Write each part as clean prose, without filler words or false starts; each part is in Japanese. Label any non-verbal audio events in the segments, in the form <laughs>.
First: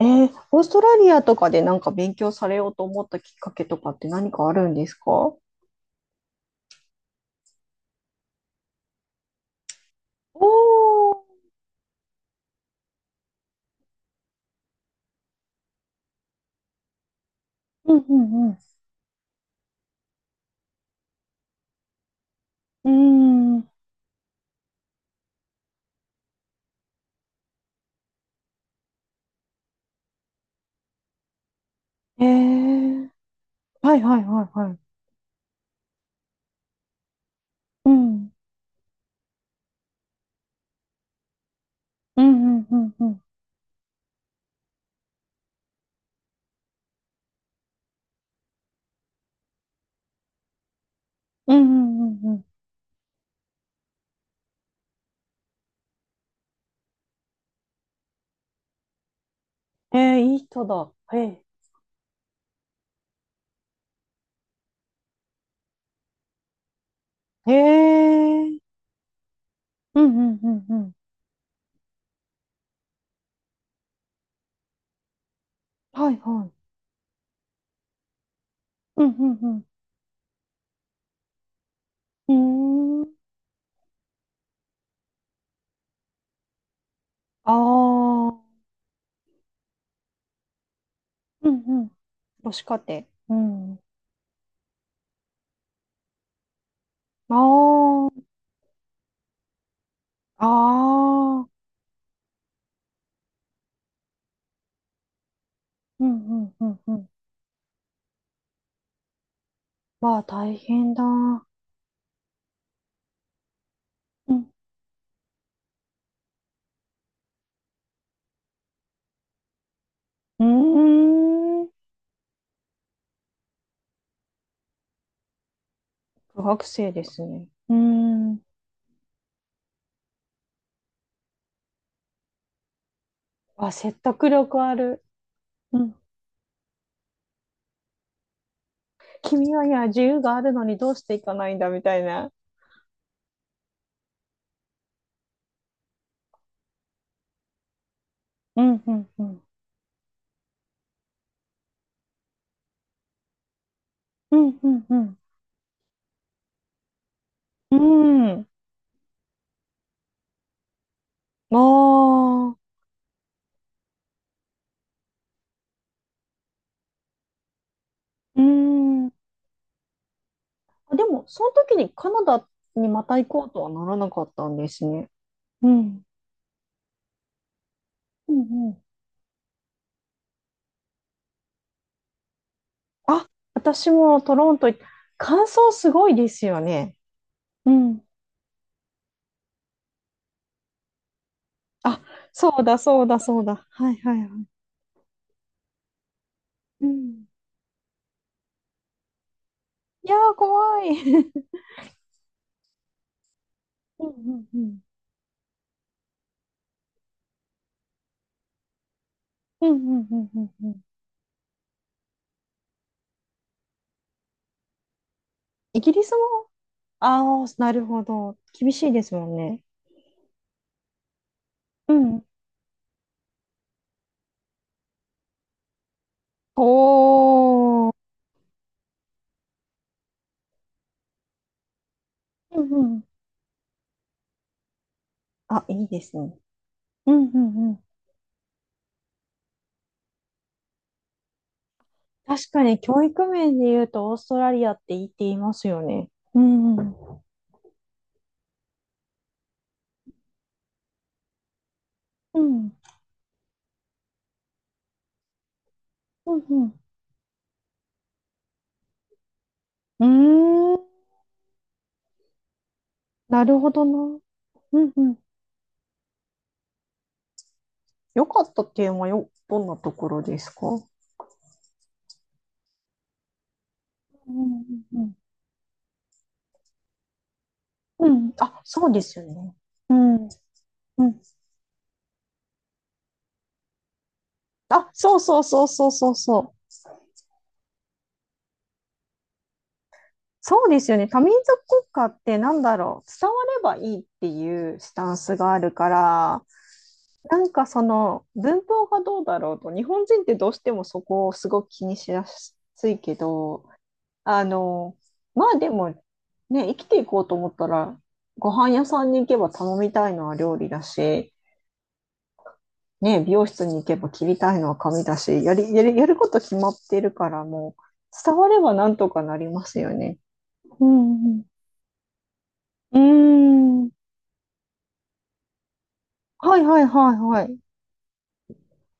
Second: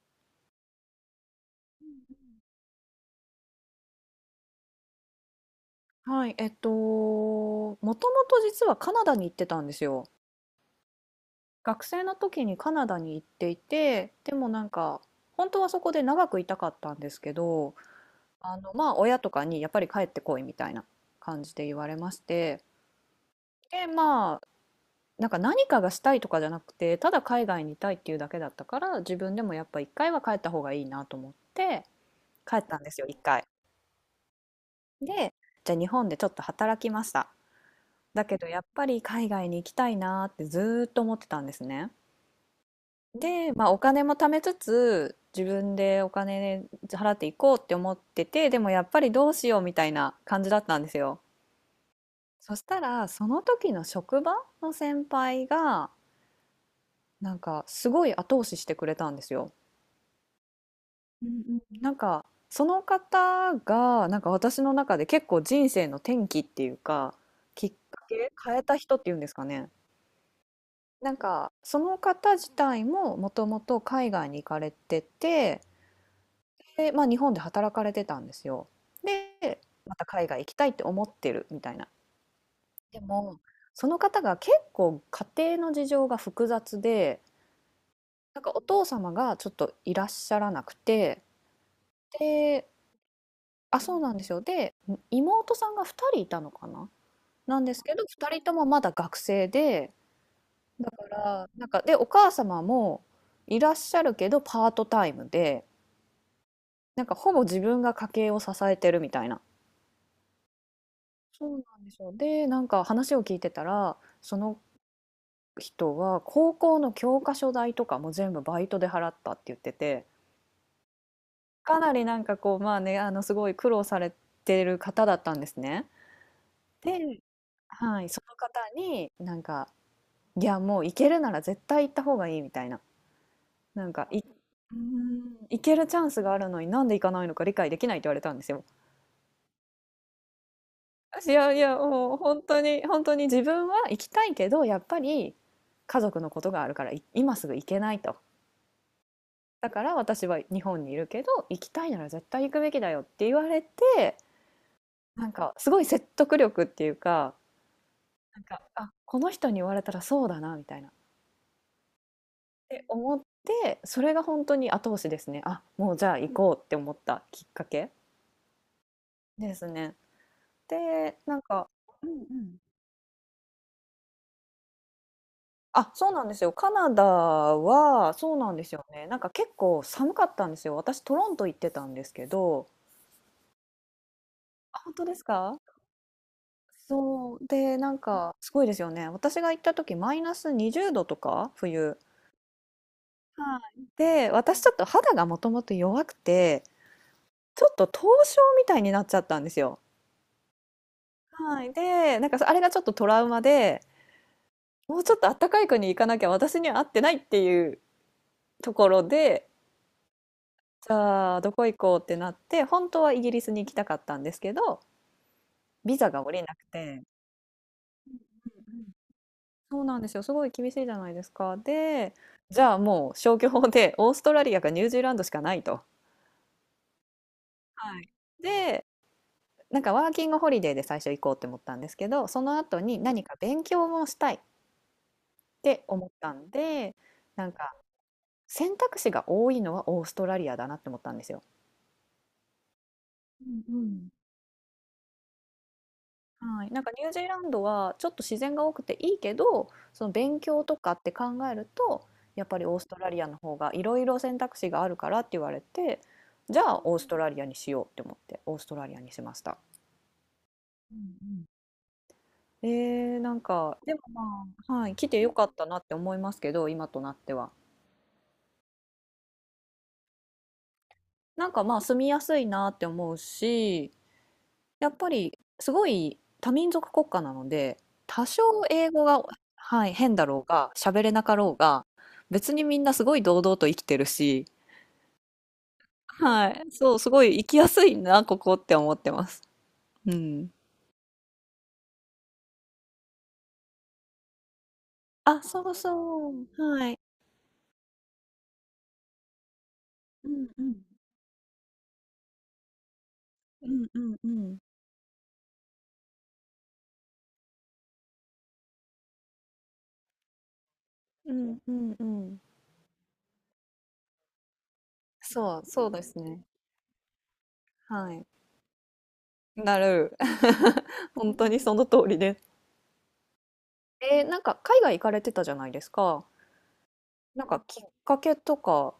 オーストラリアとかでなんか勉強されようと思ったきっかけとかって何かあるんですか？はい、もともと実はカナダに行ってたんですよ。ー、学生の時にカナダに行っていて、でも本当はそこで長くいたかったんですけど、うんうん親とかにやっぱり帰ってこいみたいな感じで言われまして、うん。うで、まあ、なんか何かがしたいとかじゃなくて、ただ海外にいたいっていうだけだったから、自分でもやっぱ一回は帰った方がいいなと思って、ー帰ったんですん。よ、ー、一回。はいはいはいはい。で、じゃあ日本でちょっと働きました。うだん。けどやっぱり海外に行きたいなーってずーっと思ってたんですね。うんうんうんうん。で、まあ、お金も貯めつつ自分でお金払っていこうって思っててでもやっぱりどうしようみたいな感じだったんですよ。うんうんうんうそしたらその時の職場の先輩がなんかすごい後押ししてくれたんですよ。ん。いい人だ。へうんうえ。んなんかその方がなんか私の中で結構人生の転機っていうか、へきっかけえ。変えた人っていうんですかね。うんうんうんうん。なんかその方自体ももともと海外に行かれてて、はいはい。で、まあ、日本で働かれてたんですよ。うんうで、んまた海外行きたいって思ってるみたいな。うん。でうーん。もその方が結構家庭の事情が複雑で、あー。なんかお父様がちょっといらっしゃらなくて、うんうん。母子で、家庭。うん。あ、そうなんですよ。で、妹さんが2人いたのかなあなんですけど、ー。2人ともまだ学生で、あだかー。ら、なんか、で、お母様もいらっしゃるけどパートタイムで。うんうんうんうなんん。かほぼ自分が家計を支えてるみたいな。まあ、大変だ。うん。そうなんですよ。で、なんか話を聞いてたら、その人は高校の教科書代とかも全部バイトで払ったって言ってて、うーん。かなりなんかこう、まあね、すごい苦労されてる方だったんですね。苦学生ですで、ね。うーはい、そのん。方になんか、いや、もう行けるなら絶対行った方がいいみたいな。あ、なん説か、い、う得力あーる。ん、行けうるん。チャンスがあるのになんで行かないのか理解できないって言われたんですよ。君は、いや、自由があるのにどうしていいかなやいいんだや、みたいもうな。本当に、本当に自分は行きたいけど、やっぱり家族のことがあるから、今すぐ行けないと。うん。うん。うん。だから私は日本にいるけど、行きたいなら絶対行くべきだよって言われて、うん。うん。なんかすごい説得力っていうか、うん。うなんん。か、あ、この人に言われたらそうだな、みたいな。っああ、て思って、それが本当に後押しですね。あ、もうじゃあ行こうって思ったきっかけうん。あ。ですね。でで、も、なんそのか、時にうんカうナダん。にまた行こうとはならなかったんですね。うあ、ん。そうなんですよ。カナダは、うそうなんでんうすん。よね。なんか結構寒かったんですよ。私、トロント行ってたんですけど、あ、私もトロント行あ、っ、本当です感か。想すごいですよね。そう。うで、なんん。か、すごいですよね。私が行った時、マイナス20度とか、冬。あ、そうだ、そうだ、そうはだ。い。はい、はい、はで、い。私ちょっと肌がもともと弱くて、うん。ちょっと凍傷みたいになっちゃったんですよ。いやー、怖い。<laughs> はい。で、なんかあれがちょっとトラウマで、うん、うん、うん。もうちょっと暖かい国行かなきゃ私には合ってないっていうところで、うん、うん、うん、うん。うん。じゃあ、どこ行こうってなって、本当はイギリスに行きたかったんですけど、イギビリザスが下りも、なくて、ああ、なるほど。厳しいですもんね。そうなんですよ。すごい厳しいじゃないですか。うで、ん。じゃあもう消去法でオーストラリアかニュージーランドしかないと。おー。はい。で、なんかワーキングホリデーで最初行こうって思ったんですけど、そのうん後うにん。何か勉強もしたいっあ、いていで思っすね。たんで、うんうなんんうかん。選択肢が多いのはオーストラリアだなって思ったんですよ。確かに教育面で言うとオーストラリアって言っていますよね。うはい、んうなんかん。ニュージーランドはちょっと自然が多くていいけど、その勉強とかって考えると、うやっぱりん。オーストラリアの方がいろいろ選択肢があるからって言われて、うじゃあんオーストラリアにしようって思ってオーストラリアにしました。うん。うーうん。んうん。なんなるほか、どでもな。まあ、うはんい、う来ん。てよかったなって思いますけど、今となっては。よかったっていうのはよ、どんなところですか？なんかまあ住みやすいなって思うし、うんやっうんうぱん。りすごい多民族国家なので、う多ん。少あ、そ英うで語すが、よね。はい、う変だん。ろうが、喋うれん。なかろうが、別にみんなすごい堂々と生きてるし、あ、そうそうそうそうそうそはう。い、そう、すごい生きやすいな、ここって思ってます。うん。そうですよね。多民族国家ってなんだろう。伝わればいいっていうスタンスあ、があそるうかそら、う、はい。なんかその文法がどうだろうと、日本人っうてんどうしうてもん。そこをすごく気にしやすいけうど、んうんうあん。の、まあでもね、生きていこうと思ったら、ご飯屋さんに行けば頼みたいのは料理だうし、んうんうん。ね、美容室に行けば切りたいのは髪だし、そう、そうでやるすことね。決まってるから、もう、はい。伝わればなんとかなりますなよる。ね。う <laughs> 本ん当にその通りです。うん。ーん。なんか海外行かれてたじゃないですか。はいはいはいはなんい。かきっかけとか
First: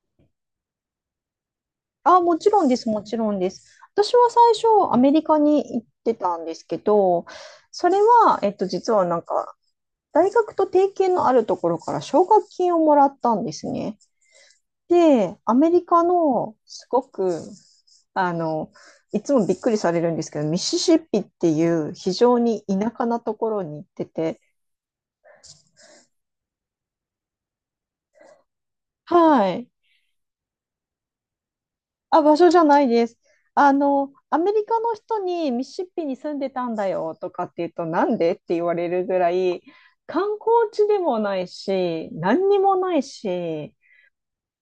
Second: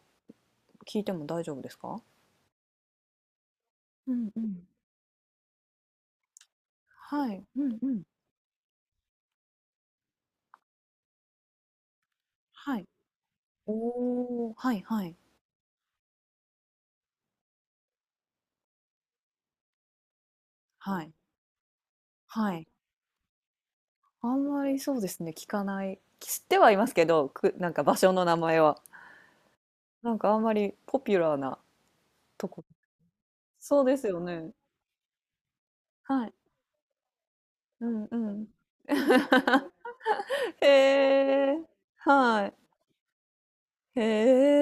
聞いても大丈夫ですか？あ、もちろんです、もちろんです。私うはんう最ん。初、アメリカに行ってたんですけど、はい。うんそうれん。は、実はなんか、大学と提携のあるところから奨学金はをい。もらったんですね。おお、はいはい。で、アメリカのすごく、あの、いつもびっくりされるんですけど、ミシシはッい。ピっていう非常はにい。田舎なところに行ってあて、んまりそうですね、聞かない。知ってはいますけど、く、なんか場所の名前は。はい。なんかあんまりポピュラーなあ、場と所じゃこ。ないです。そうですよアメね。リカの人にミシシッピには住い。んでたんだよとかって言うと、うなんんうでってん。言われるぐらい、観 <laughs> へ光地でもないえ。し、は何い。にもないし、へ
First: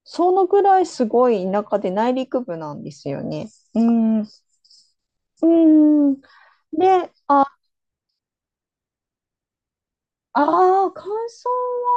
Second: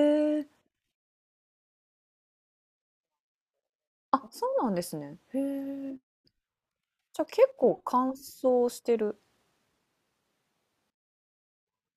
そのえ。ぐらいすごい田舎で内陸部なんですよね。うん。あ、そうなんですね。へえ。うん。で、じゃ、結構乾燥してる。ああ、乾燥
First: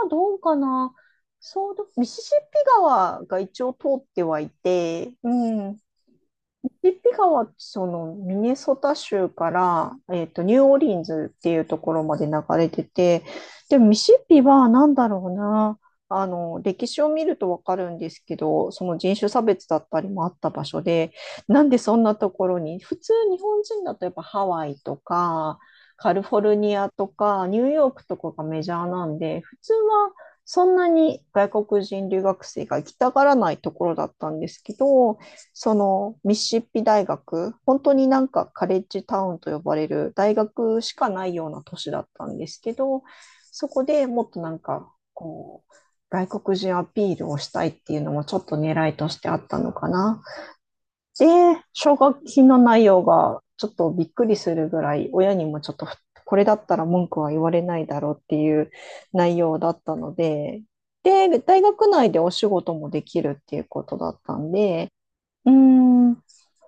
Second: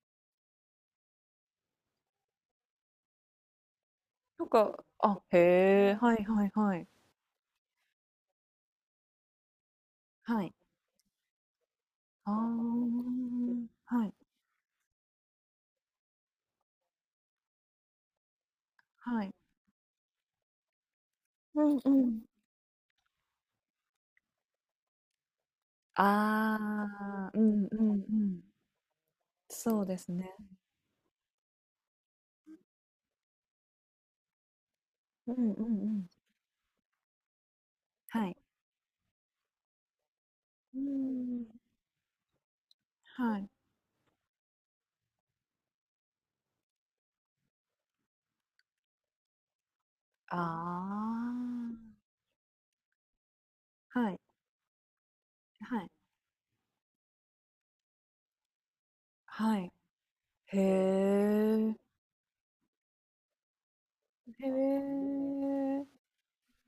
はどうかな。そうだ、ミシシッピ川が一応通ってはなんいかて、あ、うん、へえ、はいはいはい。ピッピ川はそのミネソタ州から、はニい。ューオーリンズっていうところまであ流あ、れてて、ん。でもミはシいッピはなんだろうな、歴史を見るとわかるんですけど、その人は種い。差別だったりもあった場所で、なうんでんうそんなん。ところに、普通日本人だとやっぱハワイとか、あカリフォルニアとあ、うか、ニュんーうヨんーうクとかん。がメジャーなんで、普通そうではすね。そんなに外国人留学生が行きたがらないところだったんですけど、うんうんそうん。のミシシッピ大学、本当になはんい。かカレッジタウンと呼ばれる大うー学しかないようん。な都市だったんですけど、はい。そこでもっとなんかこう、外国人アピールをしたいっていうのもちょっと狙いとしてあったのかな。あで、奨学金の内容がちょっとあ、びっはい、くりするぐらい、親にもちょっはとい、これだったら文句は言われないだろうっていう内容はだい。ったのへで、で、大え。学内でお仕事もできるっていうことだったへんで、うーえ。ん、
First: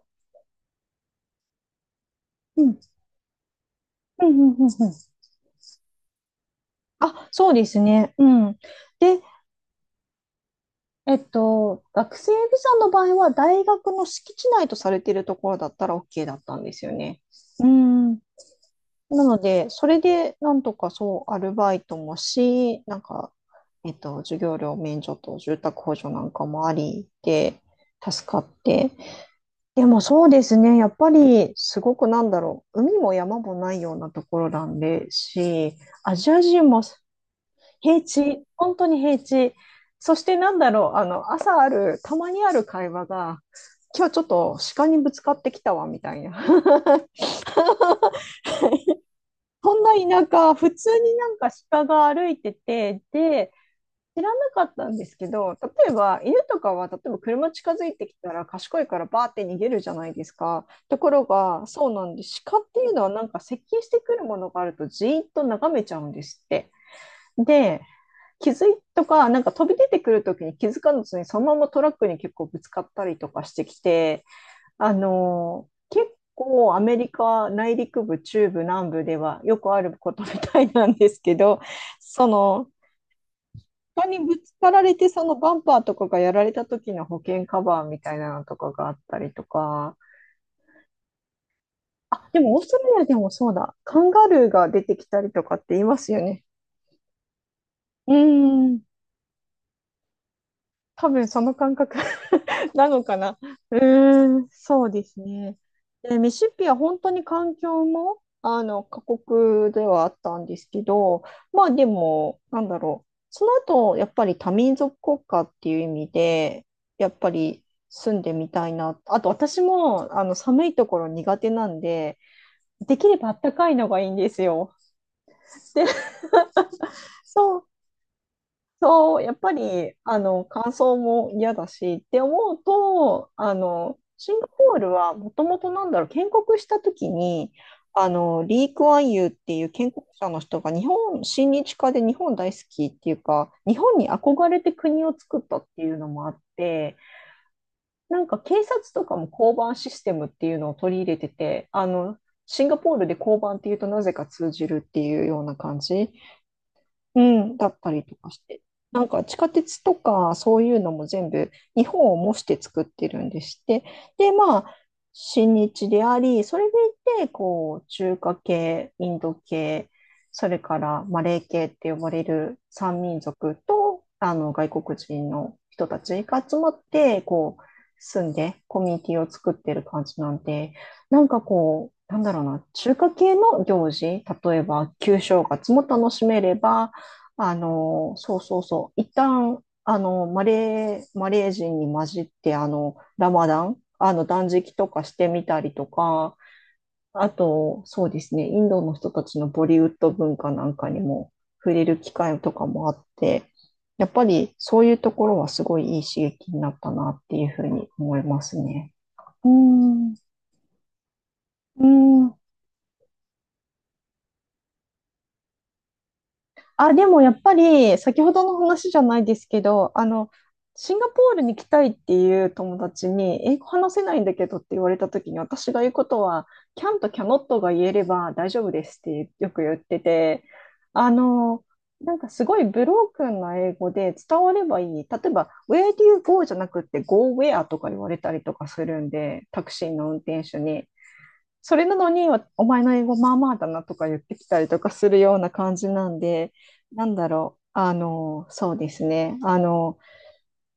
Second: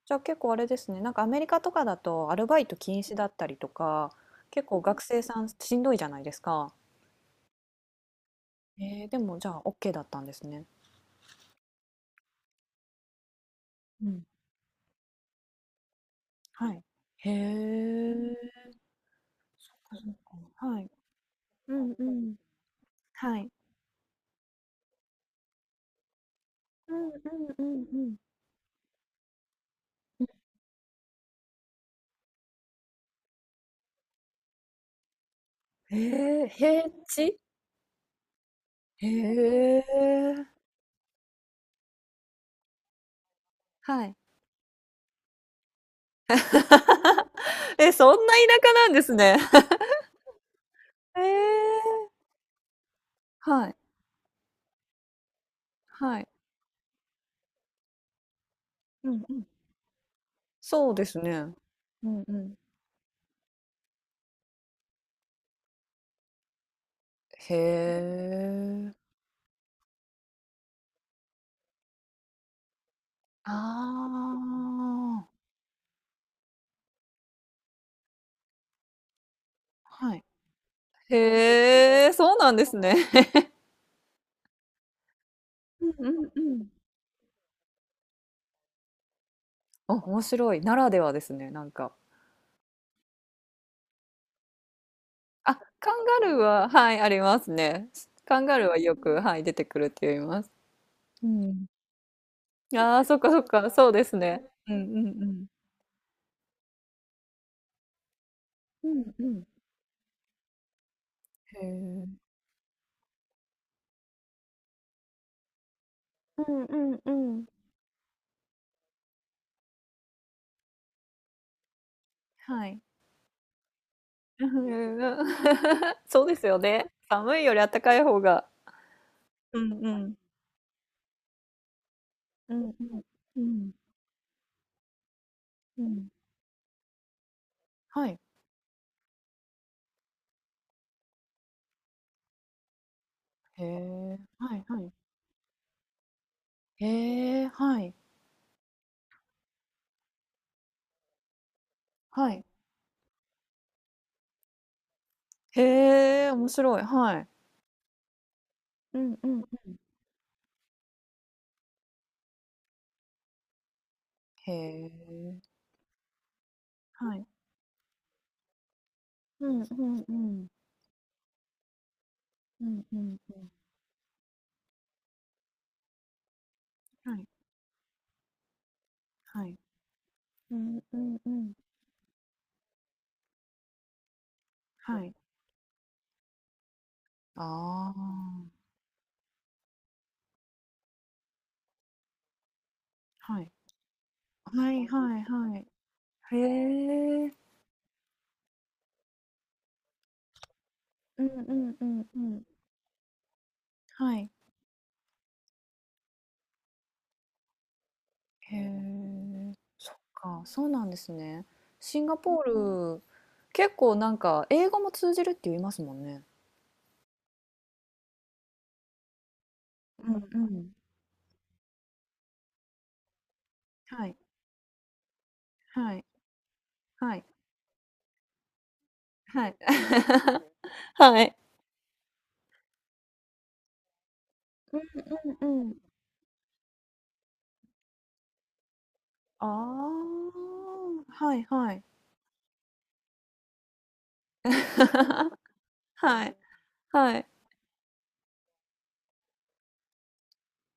じゃ、結構あれですね、なんかアメリカとかだとアルバうイトん。禁止だったりとか、うんうんうんう結構学ん。生さんしんどいじゃないですか。あ、そうですね。うん。でで、もじゃあオッケーだったんですね。学生ビザの場合は大学のうん、敷地内とされているところだったら OK だったんではい。すよね。へうん。え。なので、それ確でかに、なんとはかい。そう、アルバうイんトうもん。ん。し、なんか、はい。授業料免除と住宅補助なんかもあうりんうんで、うんうん。助かって。でもうそうん。ですね、やっぱりすごくなんだろう、海も山もないようなところなんでし、アジアへえ、人も平地？平地、本当に平地。へそしてなえ。んだろう、朝ある、たまにある会話が、今は日い。ちょっと鹿にぶつかってきたわ、みたいな。<laughs> え、そんな田舎なんですね。そんな田舎、普通にへなんか鹿がえ。歩いてて、で、はい、知らなかったんですけど、例えはばい。犬とかは、例えば車近づいてきたら賢いからうバんーうってん。逃げるじゃないですか。そうとでこすろね。が、そうなうんで、んうん。鹿っていうのはなんか接近してくるものがあるとじーっと眺めちゃうんですって。へで、気づいえ。とか、なんか飛び出てくるときに気づかずに、そのままトラックに結構ぶつかったりとかあしてきて、あ、結構アメリカ内陸部、中部、南部ではよくあるこはとい。みたいなんですけど、へえ、そそうなんでの、すね。他にぶつかられて、そのバンパーうとんかうがんやうられたん。時の保険カバーみたいなのとかがあったりとあ、か、面白い。ならではですね、なんか。あ、でもオーストラリアでもそうだ、カンガルーが出てきたりとあ、かって言いカまンすよガルーね。は、はい、ありますね。うーカンガルーはん、よく、はい、出てくるって言います。多分うそのん。感覚 <laughs> なあのあ、かそっかな。そっか、うそうですーね。ん、うんそううでんすうん。ね。で、ミシシッピは本当に環境も、う過んうん。酷ではあったんですけど、へまあでえ。も、なんだろう。その後、やっぱり多民族国家っていう意味うで、んうんやっうぱん。り住んでみたいな。あと私も、寒いところ苦手なんで、はい。できればあったかいのがいいんですうよ。んうん で、<laughs> そうですよね。<laughs> 寒いよそりう、あったかい方が。そう、やっぱうんうり、ん。乾燥も嫌だしって思ううんうん。と、うんシンガポールはもともとうなんだろう、ん。建国した時に、はい。リー・クアンユーっていう建国者の人が日本、親日家で日本大好きっていうか、へ日本にえ、憧はれいてはい。国を作ったっていうのもあって、へえ、はい。なんか警察とかも交番システムっていうのを取り入れてて、はい。シンガポールで交番っていうとなぜか通じるっていうような感じ。へえ、面白い。はうい。ん、だったりとかして。うなんんかう地ん下うん。鉄とかそういうのも全部日本を模して作ってるんでして。で、へまあ、え。親日でありそれではいい。て、こう、中華系、インドうんう系、んうそん。れからマレー系って呼ばれるうんう三ん民うん。族と、外国人の人たちが集まっはて、いこう、住んでコミュニティをは作っい。てる感じなんうで、んうなんんうかん。こう、なんだろうな、中華系の行事、例えばはい。旧正月も楽しめれば、あそうそうそう。一旦、マレー人に混じって、ラあ、はマい。ダン、断なは食るといほど。かはしいてみたはい。りとか、へあえ。と、そうですね、インドの人たちのボリウッド文化なんかにうんもう触んれうるん機う会ん。とかもあって、やっはぱいりそういうところはすごいいい刺激になったなっていうふうに思いはい。うんうんうん。はい。ああ、はいはいはいはますね。うい。へえ。そっん。か、そうなんですね。うシンガポん。ール、結構なんか英語も通じるって言いますもんね。あ、でもやっぱり、先ほどの話じゃないですけど、うんうん。シンガポールに来たいっていう友達に、英語話せはないいんだけどって言われた時に、私が言うはこいとは、キャンとはキいャノットが言えれば大丈夫ですってはよい く言ってて、<laughs>。あはい。の、なんかすごいブロークンな英語で伝われうばんいい。例えうば、んうん。Where do you go? じゃなくて、Go where とか言われたりとかするんで、タクシーの運あ転手に。あ、はいはそれい なのに、お前の英語まあまあだなとか言ってきたりとかするような感じ <laughs>。なんはい、で、なんはい。だろう、そうですね、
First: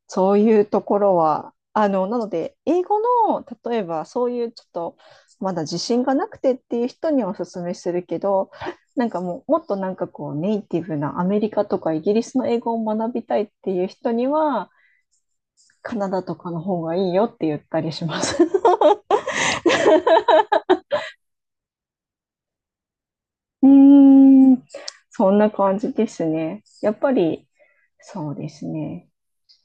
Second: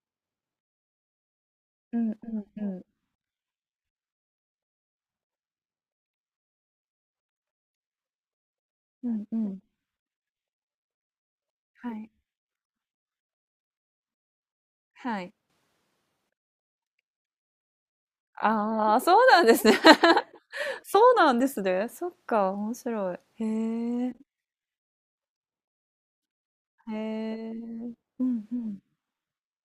そういうところは、うんうなのんで、う英ん。語の、例えばそういうちょっと、まだ自信がなくてっていう人にはおすすめするけど、なうんかんうもう、もん。っとなんかこう、ネイティブなアメリカとはかイい、ギリスの英語を学びたいっていう人には、はい。カナダとかの方がいいよって言ったりします。<laughs> ああ、そうなんですね。<laughs> そうなんですね。そっか、面白い。へうえ、ーん、そんな感じですね。やっへぱり、え。うそうんでうすんね。